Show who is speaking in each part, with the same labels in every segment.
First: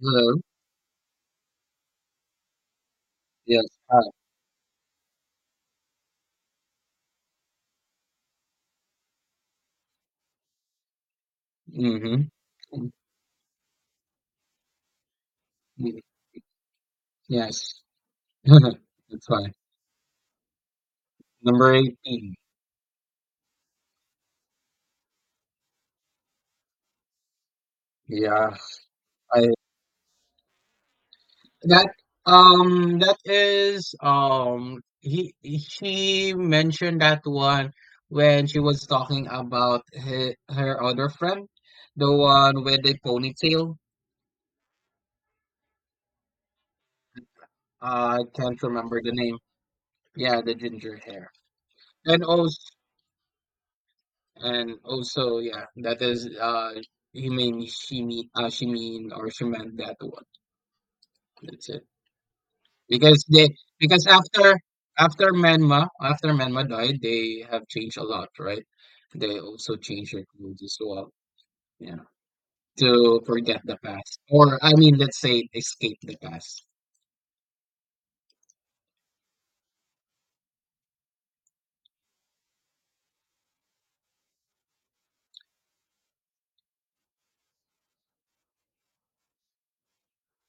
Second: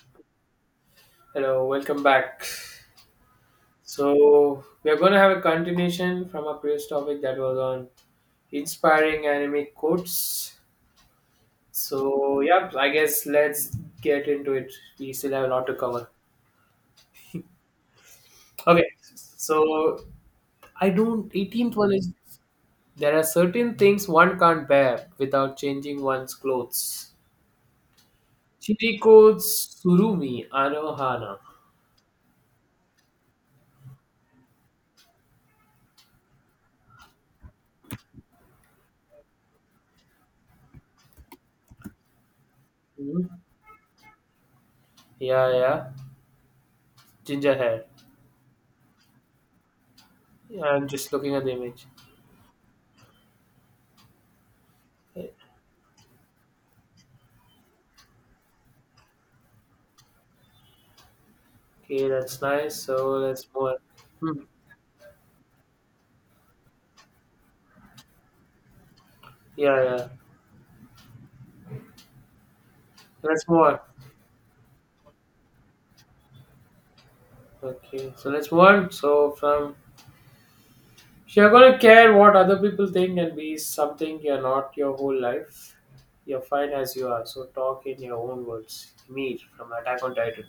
Speaker 1: Hello.
Speaker 2: Hello, welcome back.
Speaker 1: Yes. Hi.
Speaker 2: So, we are going to have a continuation from our previous topic that was on inspiring anime quotes.
Speaker 1: Mm-hmm.
Speaker 2: So, yeah, I
Speaker 1: Mm.
Speaker 2: guess let's get into it. We still have a lot to cover.
Speaker 1: Yes.
Speaker 2: Okay,
Speaker 1: That's fine.
Speaker 2: so I don't.
Speaker 1: Number
Speaker 2: 18th one is
Speaker 1: 18.
Speaker 2: there are certain things one can't bear without changing one's clothes.
Speaker 1: Yeah.
Speaker 2: Chiriko
Speaker 1: I
Speaker 2: Surumi Anohana.
Speaker 1: that that is he She mentioned that one when she was talking about her other friend, the one with the
Speaker 2: hmm
Speaker 1: ponytail.
Speaker 2: Yeah, yeah. Ginger hair.
Speaker 1: I can't remember the name. Yeah, the
Speaker 2: I'm
Speaker 1: ginger
Speaker 2: just
Speaker 1: hair.
Speaker 2: looking at the image.
Speaker 1: And also. Yeah, that is, you mean, she mean, she mean, or she meant that one. That's it.
Speaker 2: Okay, that's nice. So
Speaker 1: Because
Speaker 2: let's
Speaker 1: they
Speaker 2: move on.
Speaker 1: because
Speaker 2: Hmm.
Speaker 1: after Menma died, they have changed a lot, right? They also
Speaker 2: Yeah, yeah.
Speaker 1: changed their clothes as well. Yeah. To
Speaker 2: Let's move
Speaker 1: forget the
Speaker 2: on.
Speaker 1: past. Or I mean, let's say escape the past.
Speaker 2: Okay, so let's move on. So from if you're gonna care what other people think and be something you're not your whole life, you're fine as you are. So talk in your own words. Mir from Attack on Titan.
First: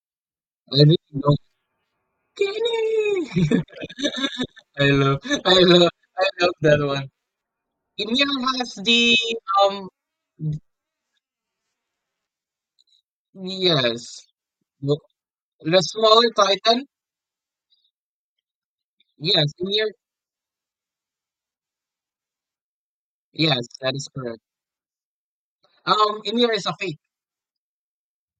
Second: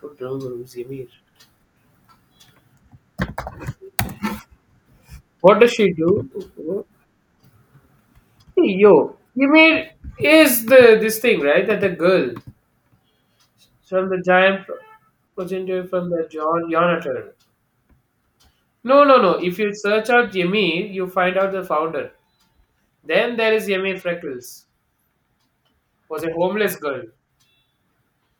Speaker 2: Don't remember who's
Speaker 1: I really
Speaker 2: Ymir.
Speaker 1: don't. Kenny! I love
Speaker 2: What
Speaker 1: I
Speaker 2: does she
Speaker 1: love I love that
Speaker 2: do?
Speaker 1: one. Ymir
Speaker 2: Hey,
Speaker 1: has the,
Speaker 2: yo,
Speaker 1: um
Speaker 2: Ymir is the this thing, right? That the girl from the
Speaker 1: yes.
Speaker 2: giant
Speaker 1: The
Speaker 2: progenitor from the
Speaker 1: smaller
Speaker 2: John
Speaker 1: Titan?
Speaker 2: Jonathan. No, no, no.
Speaker 1: Yes,
Speaker 2: If you
Speaker 1: Ymir.
Speaker 2: search out Yemi, you find out the founder. Then there
Speaker 1: Yes,
Speaker 2: is
Speaker 1: that
Speaker 2: Yemi
Speaker 1: is correct.
Speaker 2: Freckles, was a
Speaker 1: Ymir is a
Speaker 2: homeless
Speaker 1: fake.
Speaker 2: girl.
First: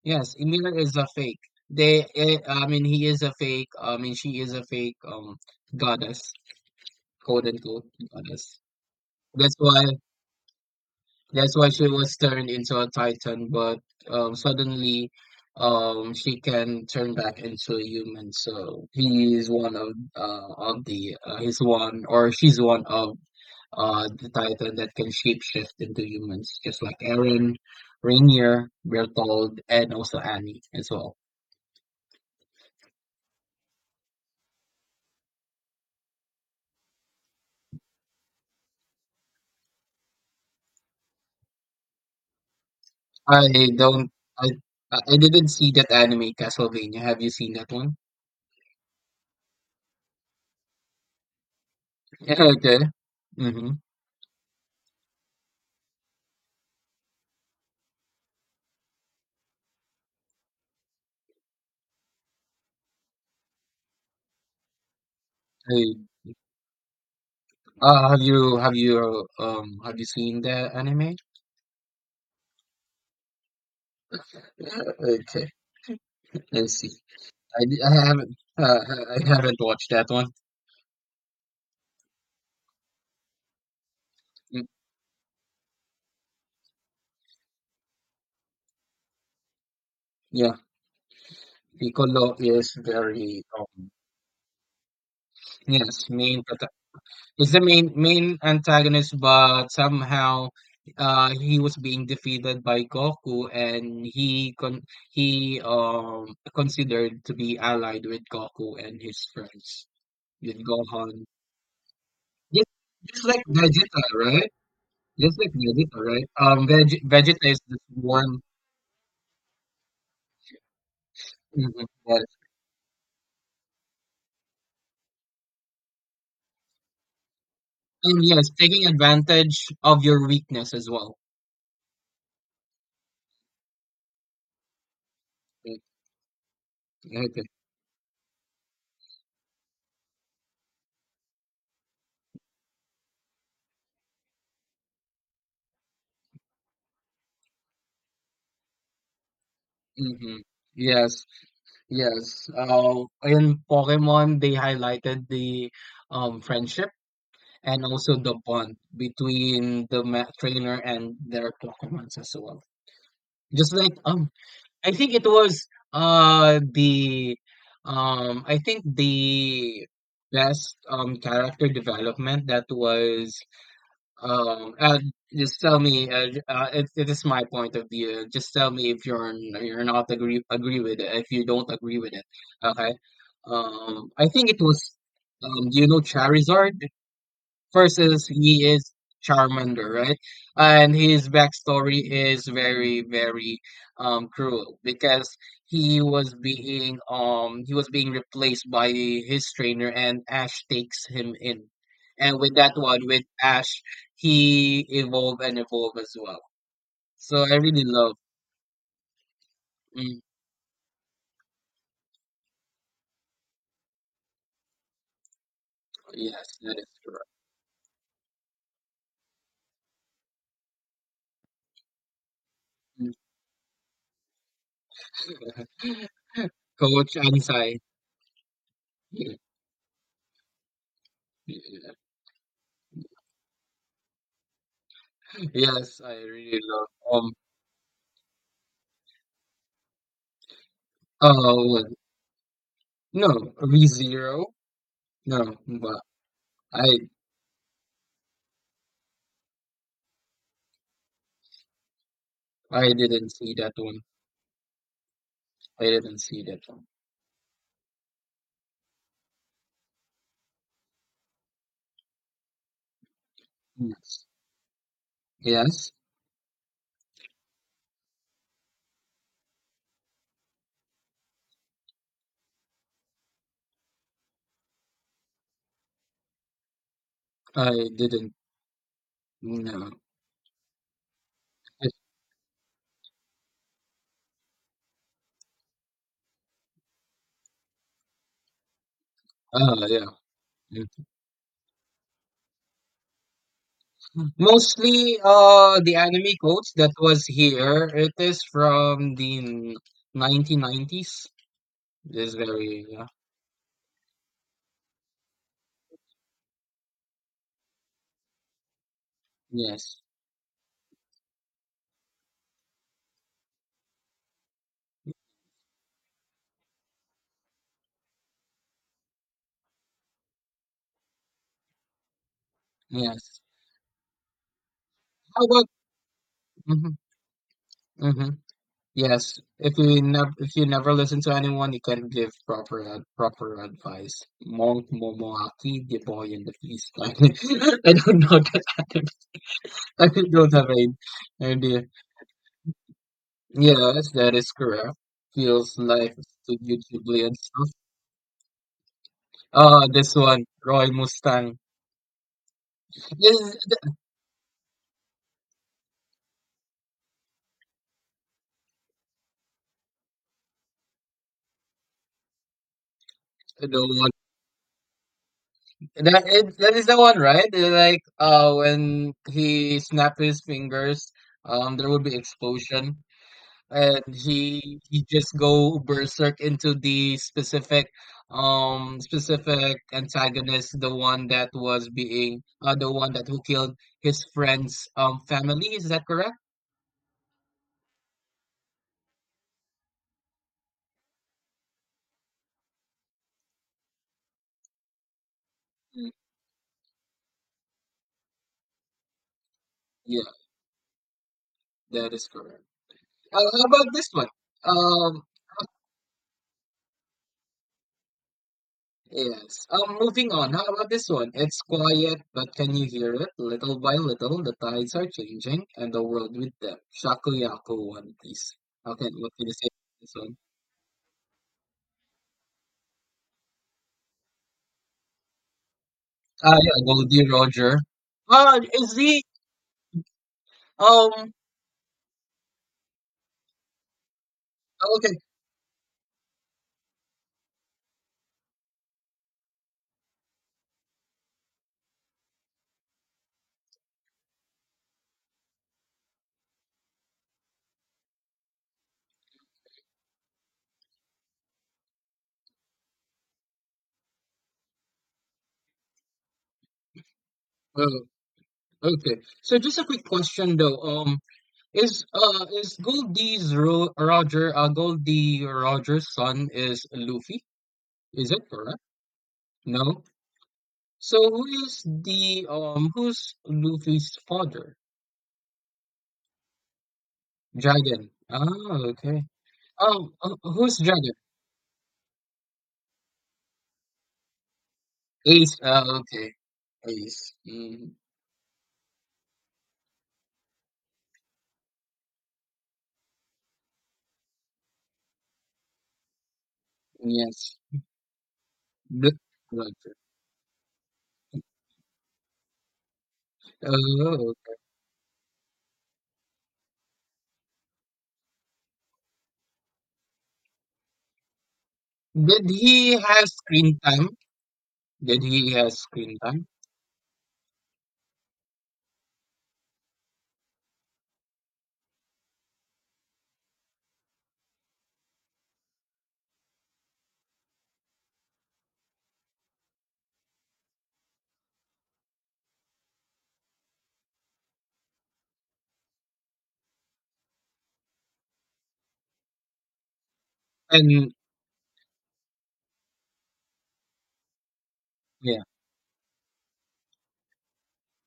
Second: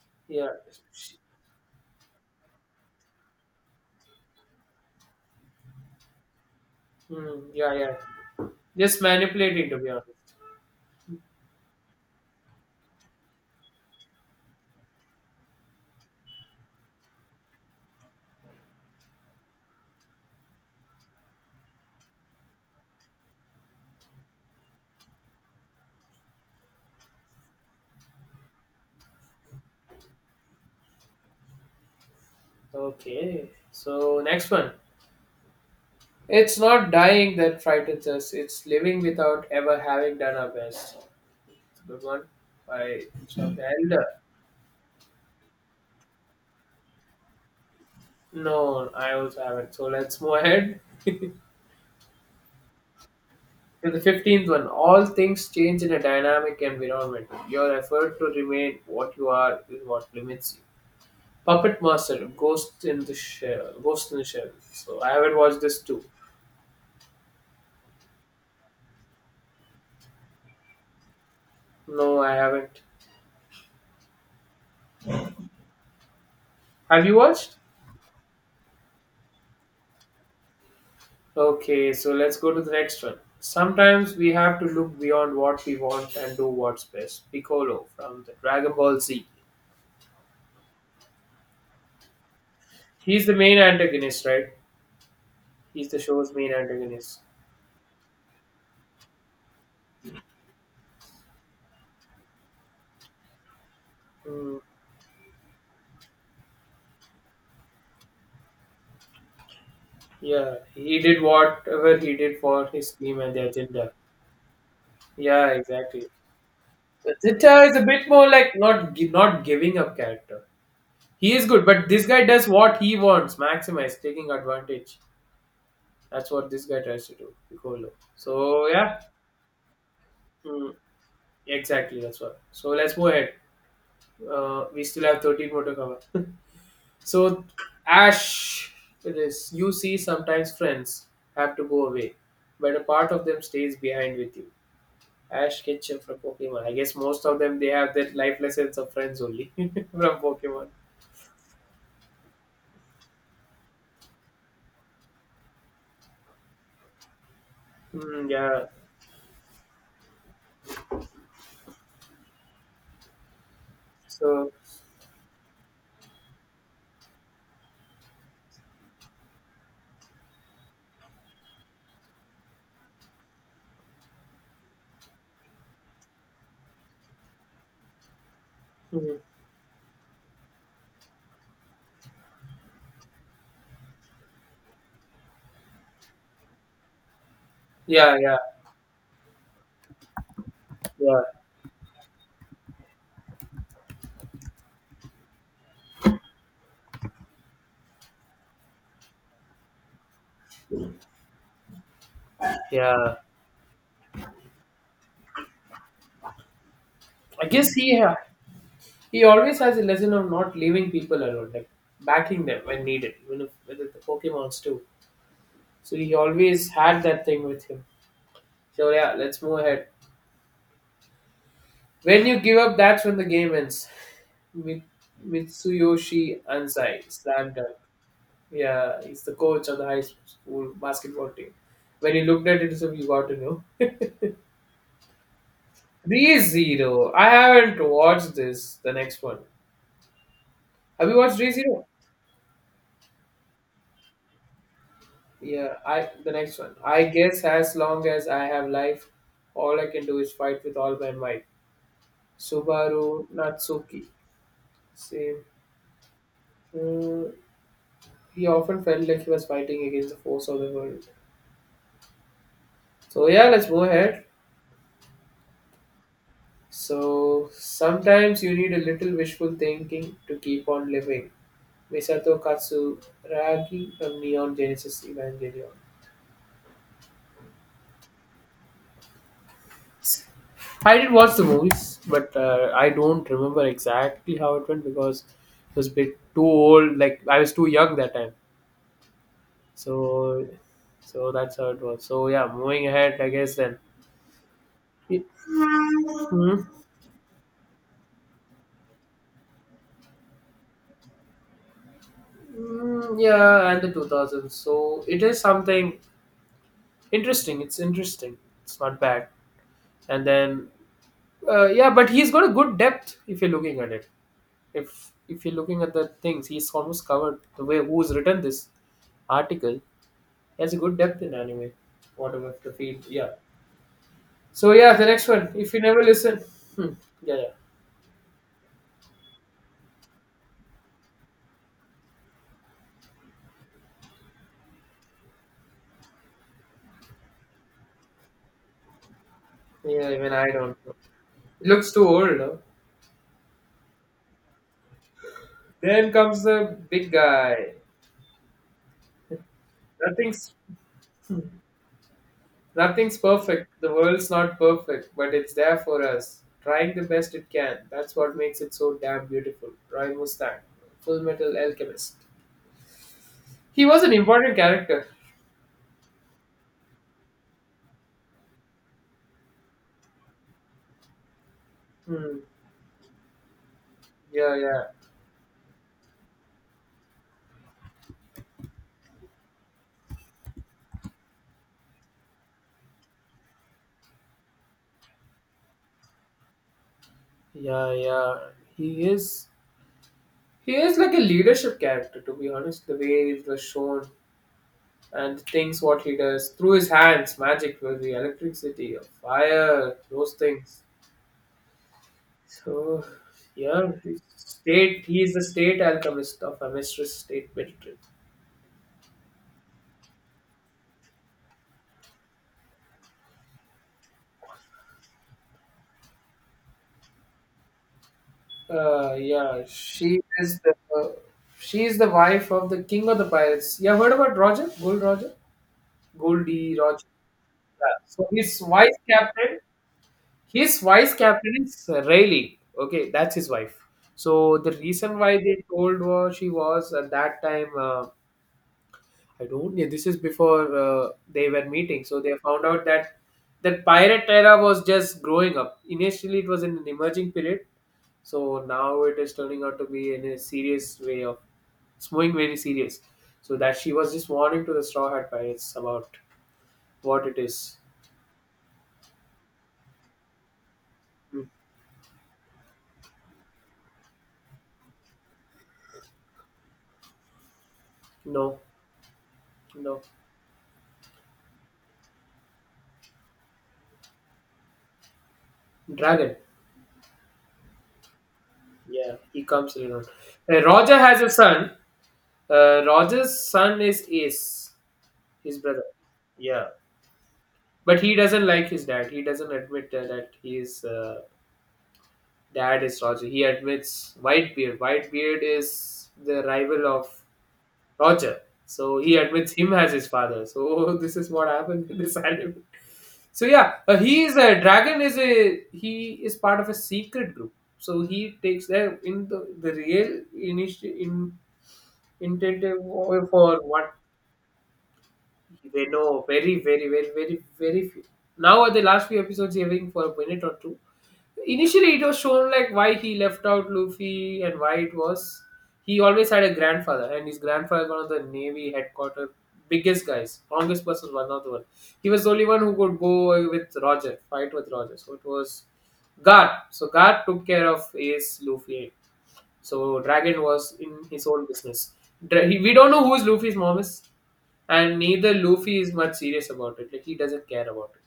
Speaker 1: Yes,
Speaker 2: Yeah.
Speaker 1: Ymir is a fake. They, I mean, he is a fake. I mean, she is a fake. Goddess, quote
Speaker 2: Hmm, yeah,
Speaker 1: unquote
Speaker 2: yeah.
Speaker 1: goddess.
Speaker 2: Just
Speaker 1: That's
Speaker 2: manipulating, to
Speaker 1: why.
Speaker 2: be honest.
Speaker 1: That's why she was turned into a Titan, but, suddenly, she can turn back into a human. So he is one of, of the, he's one or she's one of, the Titan that can shapeshift into humans, just like Eren, Rainier, Bertold, and also Annie as well.
Speaker 2: Okay, so next one. It's not dying that frightens us. It's living without ever having done our best. Good one by Chuck
Speaker 1: I
Speaker 2: Elder.
Speaker 1: don't, I, I didn't see that anime, Castlevania. Have you seen that one?
Speaker 2: No, I also haven't. So let's move ahead.
Speaker 1: Yeah, okay. Mm-hmm.
Speaker 2: To the 15th one, all things change in a dynamic environment. Your effort to remain what you are is what limits you. Puppet Master, Ghost in the Shell. Ghost in the Shell. So I haven't watched this too.
Speaker 1: Have you, have you seen the anime?
Speaker 2: No, I haven't.
Speaker 1: Yeah. Okay, let's see.
Speaker 2: Have you watched?
Speaker 1: I, di- I haven't watched that one.
Speaker 2: Okay, so let's go to the next one. Sometimes we have to
Speaker 1: Mm.
Speaker 2: look beyond what we want and do what's best. Piccolo from the Dragon Ball Z.
Speaker 1: Yeah. Piccolo is
Speaker 2: He's the
Speaker 1: very,
Speaker 2: main antagonist, right? He's
Speaker 1: yes,
Speaker 2: the show's
Speaker 1: main
Speaker 2: main
Speaker 1: protagonist.
Speaker 2: antagonist.
Speaker 1: Is the main antagonist, but somehow, he was being defeated by Goku and he
Speaker 2: Hmm.
Speaker 1: con he considered to be allied with Goku and his friends,
Speaker 2: Yeah,
Speaker 1: with
Speaker 2: he did
Speaker 1: Gohan.
Speaker 2: whatever he did for
Speaker 1: Just,
Speaker 2: his team
Speaker 1: just
Speaker 2: and
Speaker 1: like
Speaker 2: the agenda.
Speaker 1: Vegeta, right? Just
Speaker 2: Yeah,
Speaker 1: like Vegeta,
Speaker 2: exactly.
Speaker 1: right? Veg
Speaker 2: So
Speaker 1: Vegeta is
Speaker 2: Zitta is
Speaker 1: this
Speaker 2: a bit more
Speaker 1: one.
Speaker 2: like not giving up character. He is good,
Speaker 1: Mhm,
Speaker 2: but this guy
Speaker 1: yes.
Speaker 2: does what he wants, maximize, taking advantage. That's what this guy tries to do, Piccolo.
Speaker 1: And yes,
Speaker 2: So
Speaker 1: taking
Speaker 2: yeah,
Speaker 1: advantage of your
Speaker 2: mm,
Speaker 1: weakness as well.
Speaker 2: exactly. That's what. So let's move ahead. We still have 13 more to
Speaker 1: Like.
Speaker 2: cover.
Speaker 1: Okay.
Speaker 2: so Ash, it is. You see, sometimes friends have to go away, but a part of them stays behind with you. Ash Ketchum from Pokemon. I guess most of them they have their life lessons of friends only from
Speaker 1: Mm-hmm.
Speaker 2: Pokemon.
Speaker 1: Yes. Yes. In Pokemon, they highlighted the, friendship and also
Speaker 2: Mm,
Speaker 1: the
Speaker 2: yeah.
Speaker 1: bond between the, trainer and their Pokemons as well. Just like,
Speaker 2: So
Speaker 1: I think it was, the, I think the best, character development that was, um, uh, just tell me. It is my point of view. Just tell me if
Speaker 2: mhm.
Speaker 1: you're, you're not agree with it. If you don't agree with it, okay. I think it was. Do you know Charizard?
Speaker 2: Yeah,
Speaker 1: Versus
Speaker 2: yeah,
Speaker 1: he is Charmander, right? And
Speaker 2: yeah,
Speaker 1: his backstory is very, very, cruel, because he was being replaced by his trainer and Ash takes him in. And with that one,
Speaker 2: yeah.
Speaker 1: with Ash, he evolved and evolved as well. So
Speaker 2: I
Speaker 1: I
Speaker 2: guess
Speaker 1: really love.
Speaker 2: he always has a lesson
Speaker 1: Mm.
Speaker 2: of not leaving people alone, like backing them when needed, even if with the Pokemon's too. So he
Speaker 1: Yes,
Speaker 2: always
Speaker 1: that is
Speaker 2: had that
Speaker 1: correct.
Speaker 2: thing with him. So yeah, let's move ahead. When you give up, that's
Speaker 1: Mm.
Speaker 2: when the game ends. Mi- Mitsuyoshi Ansai,
Speaker 1: Coach
Speaker 2: slam dunk.
Speaker 1: Ansai.
Speaker 2: Yeah, he's the coach of the high school basketball team.
Speaker 1: Yeah, yeah.
Speaker 2: When he looked at it, so you got to know.
Speaker 1: Yes, I really love,
Speaker 2: ReZero. I
Speaker 1: um
Speaker 2: haven't watched this. The next one. Have you watched
Speaker 1: oh,
Speaker 2: ReZero?
Speaker 1: no, ReZero. No,
Speaker 2: Yeah.
Speaker 1: but
Speaker 2: I The next one.
Speaker 1: I
Speaker 2: I guess as long as I have life, all I can do is fight with all my might.
Speaker 1: I
Speaker 2: Subaru
Speaker 1: didn't see that one.
Speaker 2: Natsuki. Same.
Speaker 1: I didn't see that one.
Speaker 2: Hmm, he often felt like he was fighting against the force of the world. So yeah, let's move ahead.
Speaker 1: Yes. Yes,
Speaker 2: So sometimes you need a little wishful thinking to keep on living. Misato Katsuragi from Neon Genesis Evangelion.
Speaker 1: I didn't. No.
Speaker 2: I did watch the movies, but I don't remember exactly how it went because it was a bit too old. Like I was too young that time,
Speaker 1: Yeah.
Speaker 2: so
Speaker 1: Mm.
Speaker 2: so that's how it was. So yeah, moving ahead, I guess then.
Speaker 1: Mostly,
Speaker 2: It,
Speaker 1: the anime
Speaker 2: hmm
Speaker 1: quotes that was here, it is from the 1990s. It is very, yeah.
Speaker 2: Mm, yeah, and the 2000s. So it is something interesting. It's interesting. It's not bad.
Speaker 1: Yes,
Speaker 2: And then, yeah, but he's got a good depth if you're looking at it. If you're looking at the things, he's almost covered the way who's written this article. He has a good depth in anime, whatever the field. Yeah.
Speaker 1: yes.
Speaker 2: So yeah, the next
Speaker 1: How
Speaker 2: one.
Speaker 1: about.
Speaker 2: If you never listen, hmm,
Speaker 1: Mm-hmm.
Speaker 2: yeah,
Speaker 1: Mm-hmm. Yes, if you never listen to anyone, you can give proper, proper advice. Monk Momoaki, the boy in the beast. I don't know that anime. I
Speaker 2: yeah, yeah. Even I
Speaker 1: don't have
Speaker 2: don't. Know.
Speaker 1: any
Speaker 2: It
Speaker 1: idea.
Speaker 2: looks too old. No?
Speaker 1: Yes, that is correct. Feels
Speaker 2: Then
Speaker 1: like
Speaker 2: comes
Speaker 1: to
Speaker 2: the big
Speaker 1: YouTubely and stuff.
Speaker 2: guy.
Speaker 1: Ah, this one,
Speaker 2: Nothing's
Speaker 1: Roy Mustang.
Speaker 2: Nothing's perfect.
Speaker 1: Is
Speaker 2: The world's not perfect, but it's there for us, trying the best it can. That's what makes it so damn beautiful. Roy Mustang, Full Metal Alchemist.
Speaker 1: the
Speaker 2: He was
Speaker 1: one,
Speaker 2: an important character.
Speaker 1: that is the one, right? Like, when he snapped his fingers, there would be
Speaker 2: Hmm.
Speaker 1: explosion. And
Speaker 2: Yeah,
Speaker 1: he
Speaker 2: yeah,
Speaker 1: he just go berserk into the specific, specific antagonist, the one that was being, the one that who killed his friend's, family. Is that correct?
Speaker 2: yeah, yeah. He is he is like a leadership character, to be honest. The way it was shown and the things what he does through his hands, magic with the electricity, fire,
Speaker 1: Yeah,
Speaker 2: those things.
Speaker 1: that is correct.
Speaker 2: So
Speaker 1: How about
Speaker 2: yeah,
Speaker 1: this one. um
Speaker 2: he is the state alchemist of a mistress state military.
Speaker 1: yes. Moving on, how about this one? It's quiet, but can you hear it? Little by little, the tides are changing, and the world with them. Shakuyaku, One Piece. Okay, what can you
Speaker 2: Yeah,
Speaker 1: say about this one?
Speaker 2: she is the wife of the king of the pirates. You have heard about
Speaker 1: Ah,
Speaker 2: Goldie
Speaker 1: yeah,
Speaker 2: Roger.
Speaker 1: Goldie Roger.
Speaker 2: Yeah. So
Speaker 1: Ah, is he,
Speaker 2: his vice
Speaker 1: um
Speaker 2: captain is Rayleigh. Okay, that's his wife. So the reason
Speaker 1: okay.
Speaker 2: why they told was she was at that time. I don't. Yeah, this is before they were meeting. So they found out that pirate era was just growing up. Initially, it was in an emerging period. So now it is turning out to be in a serious way of it's going very serious. So that she was just warning to the Straw Hat Pirates about what it is.
Speaker 1: Oh, okay. So just a quick question though.
Speaker 2: Mm.
Speaker 1: Is, Goldie Roger's son is Luffy? Is it
Speaker 2: No,
Speaker 1: correct?
Speaker 2: no,
Speaker 1: No. So, who is the who's Luffy's father?
Speaker 2: dragon.
Speaker 1: Dragon. Ah,
Speaker 2: Yeah,
Speaker 1: okay.
Speaker 2: he comes in. On.
Speaker 1: Who's
Speaker 2: Roger
Speaker 1: Dragon?
Speaker 2: has a son. Roger's son is Ace,
Speaker 1: Ace.
Speaker 2: his brother.
Speaker 1: Ah, okay.
Speaker 2: Yeah,
Speaker 1: Ace. Mm,
Speaker 2: but he doesn't like his dad. He doesn't admit that his dad is Roger. He admits Whitebeard. Whitebeard is the rival of
Speaker 1: yes.
Speaker 2: Roger. So he
Speaker 1: Bl-
Speaker 2: admits him as
Speaker 1: Roger.
Speaker 2: his father. So this is what happened in this anime. So yeah, he
Speaker 1: Oh.
Speaker 2: is a dragon. Is a He is part of a secret group. So he takes there in the real initial in
Speaker 1: Did
Speaker 2: intended
Speaker 1: he have
Speaker 2: for
Speaker 1: screen
Speaker 2: what
Speaker 1: time? Did he have
Speaker 2: they
Speaker 1: screen
Speaker 2: know.
Speaker 1: time?
Speaker 2: Very, very, very, very very few now. At the last few episodes, having for a minute or two. Initially, it was shown like why he left out Luffy and why it was. He always had a grandfather, and his grandfather is one of the navy headquarters, biggest guys, strongest person, one of the one he was the only one who could go with Roger, fight with Roger. So it was Gar. So Gar took care of Ace, Luffy. So Dragon was in
Speaker 1: And
Speaker 2: his own business. He, we don't know who is Luffy's mom is, and neither
Speaker 1: yeah,
Speaker 2: Luffy is much serious about it. Like he doesn't care about it.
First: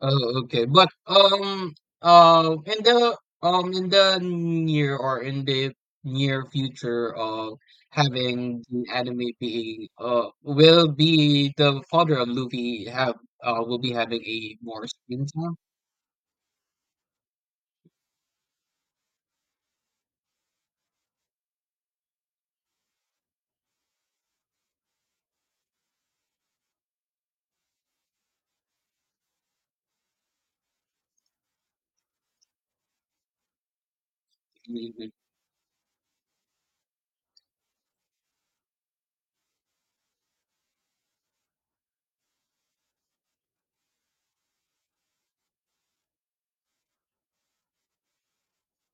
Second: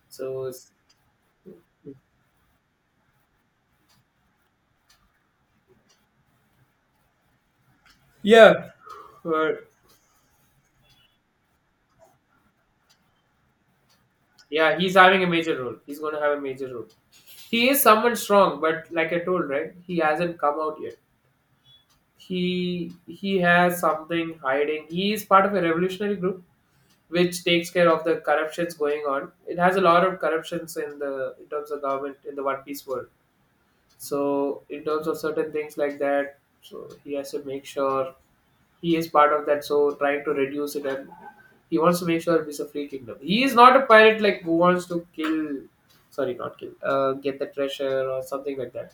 Speaker 1: oh,
Speaker 2: So
Speaker 1: okay.
Speaker 2: it's-
Speaker 1: But, in the, near, or in the near future of having
Speaker 2: Yeah.
Speaker 1: the anime
Speaker 2: Uh,
Speaker 1: being, will be the father of Luffy have, will be having a
Speaker 2: yeah,
Speaker 1: more
Speaker 2: he's having
Speaker 1: screen
Speaker 2: a
Speaker 1: time.
Speaker 2: major role. He's gonna have a major role. He is someone strong, but like I told, right, he hasn't come out yet. He has something hiding. He is part of a revolutionary group which takes care of the corruptions going on. It has a lot of corruptions in the in terms of government in the One Piece world. So in terms
Speaker 1: Mm,
Speaker 2: of certain things like that, so he has to make sure he is part of that. So trying to reduce it, and he wants to make sure it is a free kingdom. He is not a pirate like who wants to kill, sorry, not kill, get the treasure or something like that.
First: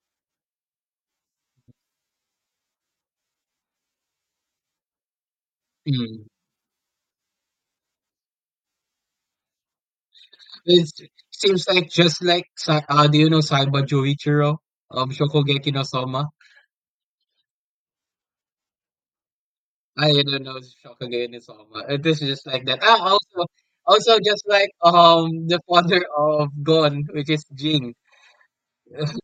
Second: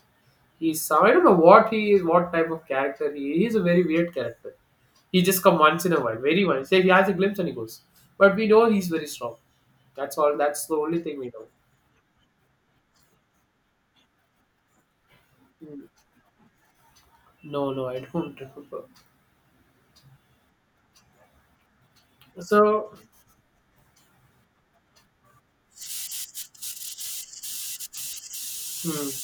Speaker 2: He's some I don't know what he is, what type of character he is. He is a very weird character. He just come once in a while,
Speaker 1: mm.
Speaker 2: very once. Say he has a glimpse and he goes. But we know he's very strong. That's all. That's the only
Speaker 1: It
Speaker 2: thing we know.
Speaker 1: seems like, just like, do you know Saiba Joichiro of Shokugeki no
Speaker 2: Mm.
Speaker 1: Soma?
Speaker 2: No, no, I don't remember.
Speaker 1: I don't know, Shokugane-sama. It is over. This is just like that.
Speaker 2: So
Speaker 1: Ah, also, just like, the father of Gon, which is Jing.
Speaker 2: Hmm.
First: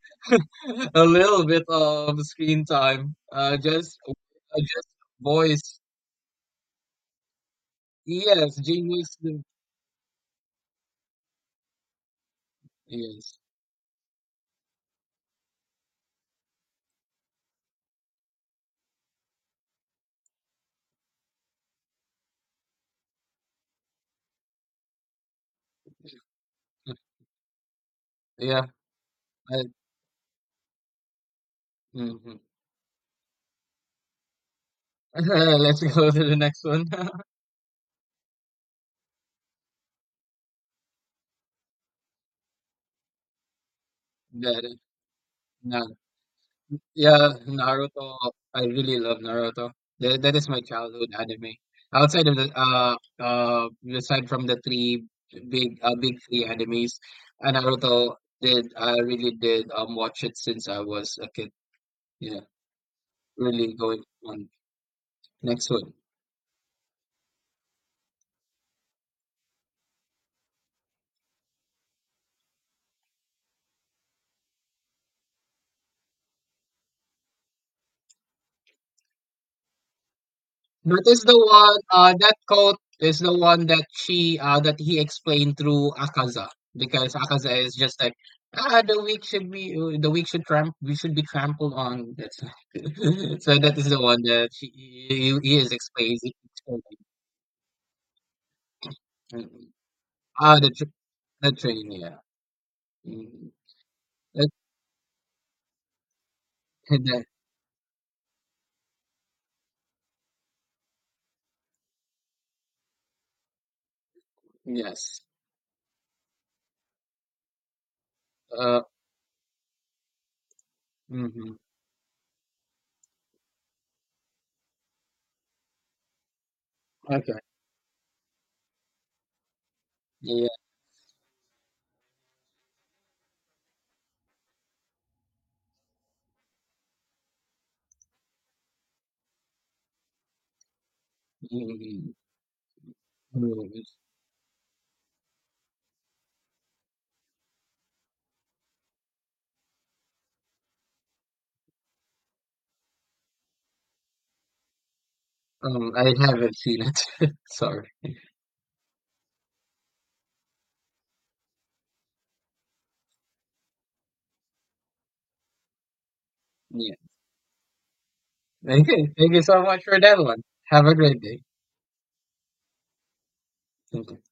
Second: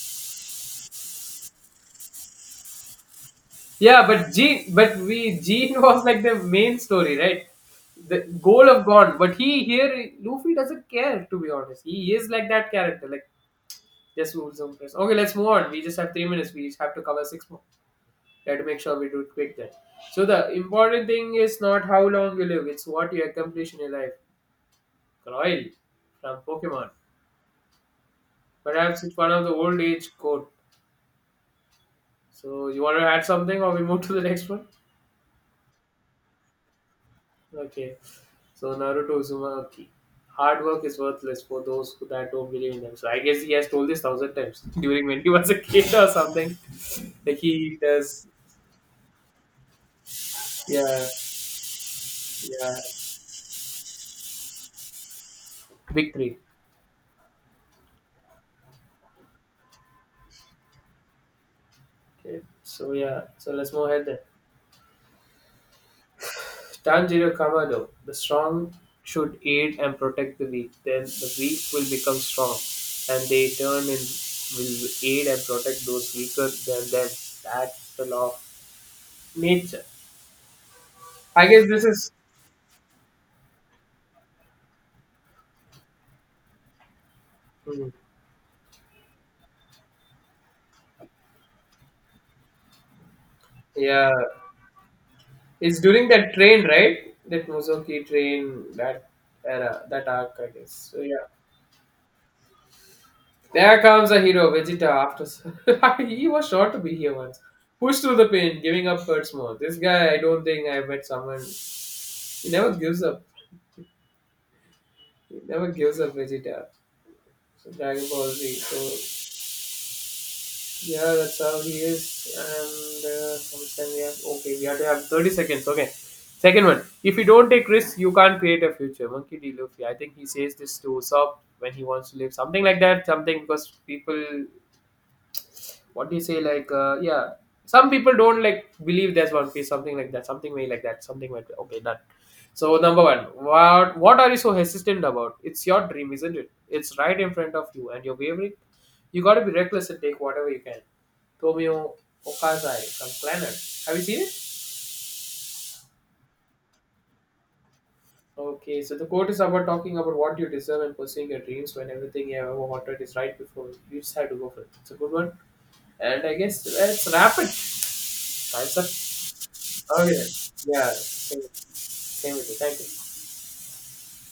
Speaker 1: A little bit of screen time. Just,
Speaker 2: Yeah,
Speaker 1: uh,
Speaker 2: but Gene,
Speaker 1: just
Speaker 2: but we Gene
Speaker 1: voice.
Speaker 2: was like the main story, right? The
Speaker 1: Yes,
Speaker 2: goal of
Speaker 1: Jing
Speaker 2: Gone,
Speaker 1: is
Speaker 2: but
Speaker 1: the,
Speaker 2: he here Luffy doesn't care, to be honest. He is like that character, like
Speaker 1: yes.
Speaker 2: just rules on press. Okay, let's move on. We just have 3 minutes. We just have to cover 6 more. We have to make sure we do it quick then. So the important thing is not how long you live; it's what you accomplish in your life. Groil from Pokemon.
Speaker 1: Yeah.
Speaker 2: Perhaps it's one of the
Speaker 1: I.
Speaker 2: old age quote.
Speaker 1: Mhm.
Speaker 2: So you want to add something, or we move to the next one?
Speaker 1: Let's go to the next one.
Speaker 2: Okay. So Naruto Uzumaki. Hard work is worthless for those who that don't believe in them. So I guess he has told this 1,000 times
Speaker 1: That is-
Speaker 2: during when he was a kid
Speaker 1: no.
Speaker 2: or something.
Speaker 1: Yeah,
Speaker 2: Like he
Speaker 1: Naruto.
Speaker 2: does
Speaker 1: I really love Naruto. That is my
Speaker 2: yeah,
Speaker 1: childhood anime. Outside of the
Speaker 2: yeah.
Speaker 1: uh Aside from the three big, big
Speaker 2: Victory.
Speaker 1: three animes, Naruto, did I really did, watch it since I was a kid. Yeah,
Speaker 2: Okay. So yeah, so let's
Speaker 1: really
Speaker 2: move
Speaker 1: going
Speaker 2: ahead then.
Speaker 1: on. Next one.
Speaker 2: Tanjiro Kamado. The strong should aid and protect the weak. Then the weak will become strong, and they turn in will aid and protect those weaker than them. That's the law of nature.
Speaker 1: That is the
Speaker 2: I guess
Speaker 1: one.
Speaker 2: this is
Speaker 1: That quote is the one that, she that he explained through Akaza, because Akaza is
Speaker 2: Hmm.
Speaker 1: just like, the weak should be, the weak should, tramp we should be trampled on. That's, so that is the
Speaker 2: Yeah,
Speaker 1: one that, he is
Speaker 2: it's during
Speaker 1: explaining.
Speaker 2: that train,
Speaker 1: explaining.
Speaker 2: right? That Muzoki train, that era, that arc, I
Speaker 1: Ah, the, tr
Speaker 2: guess. So yeah,
Speaker 1: the train. Yeah. Mm.
Speaker 2: there comes a hero,
Speaker 1: That,
Speaker 2: Vegeta. After he was sure to be here
Speaker 1: that,
Speaker 2: once, pushed through the pain, giving up hurts more. This guy, I don't think I met someone. He never gives up.
Speaker 1: yes.
Speaker 2: He never gives up, Vegeta. So Dragon Ball Z. So
Speaker 1: Uh.
Speaker 2: yeah, that's
Speaker 1: Hmm.
Speaker 2: how he is. And sometimes we have okay, we have to have 30 seconds. Okay, second one. If you
Speaker 1: Okay.
Speaker 2: don't take risks, you can't create a future. Monkey D. Luffy. I think he
Speaker 1: Yeah.
Speaker 2: says this to Usopp when he wants to live something like that. Something because people what do you say like yeah, some people don't like believe there's one piece, something like that, something way like that, something like that.
Speaker 1: Mm,
Speaker 2: Okay, done.
Speaker 1: mm.
Speaker 2: So number one,
Speaker 1: Mm.
Speaker 2: what are you so hesitant about? It's your dream, isn't it? It's right in front of you and you're wavering. You got to be reckless and take whatever you can. Tomio Okazai from planet. Have you seen it?
Speaker 1: I haven't seen it. Sorry.
Speaker 2: Okay, so the quote is about talking about what you deserve and pursuing your dreams. When everything you have ever wanted is right before you, you just have to go for it. It's a good one, and I guess let's wrap it. Time's up.
Speaker 1: Okay, thank you so much for
Speaker 2: Oh
Speaker 1: that
Speaker 2: yeah,
Speaker 1: one. Have
Speaker 2: yeah.
Speaker 1: a great
Speaker 2: Same,
Speaker 1: day.
Speaker 2: same with you. Thank you.
Speaker 1: Thank you.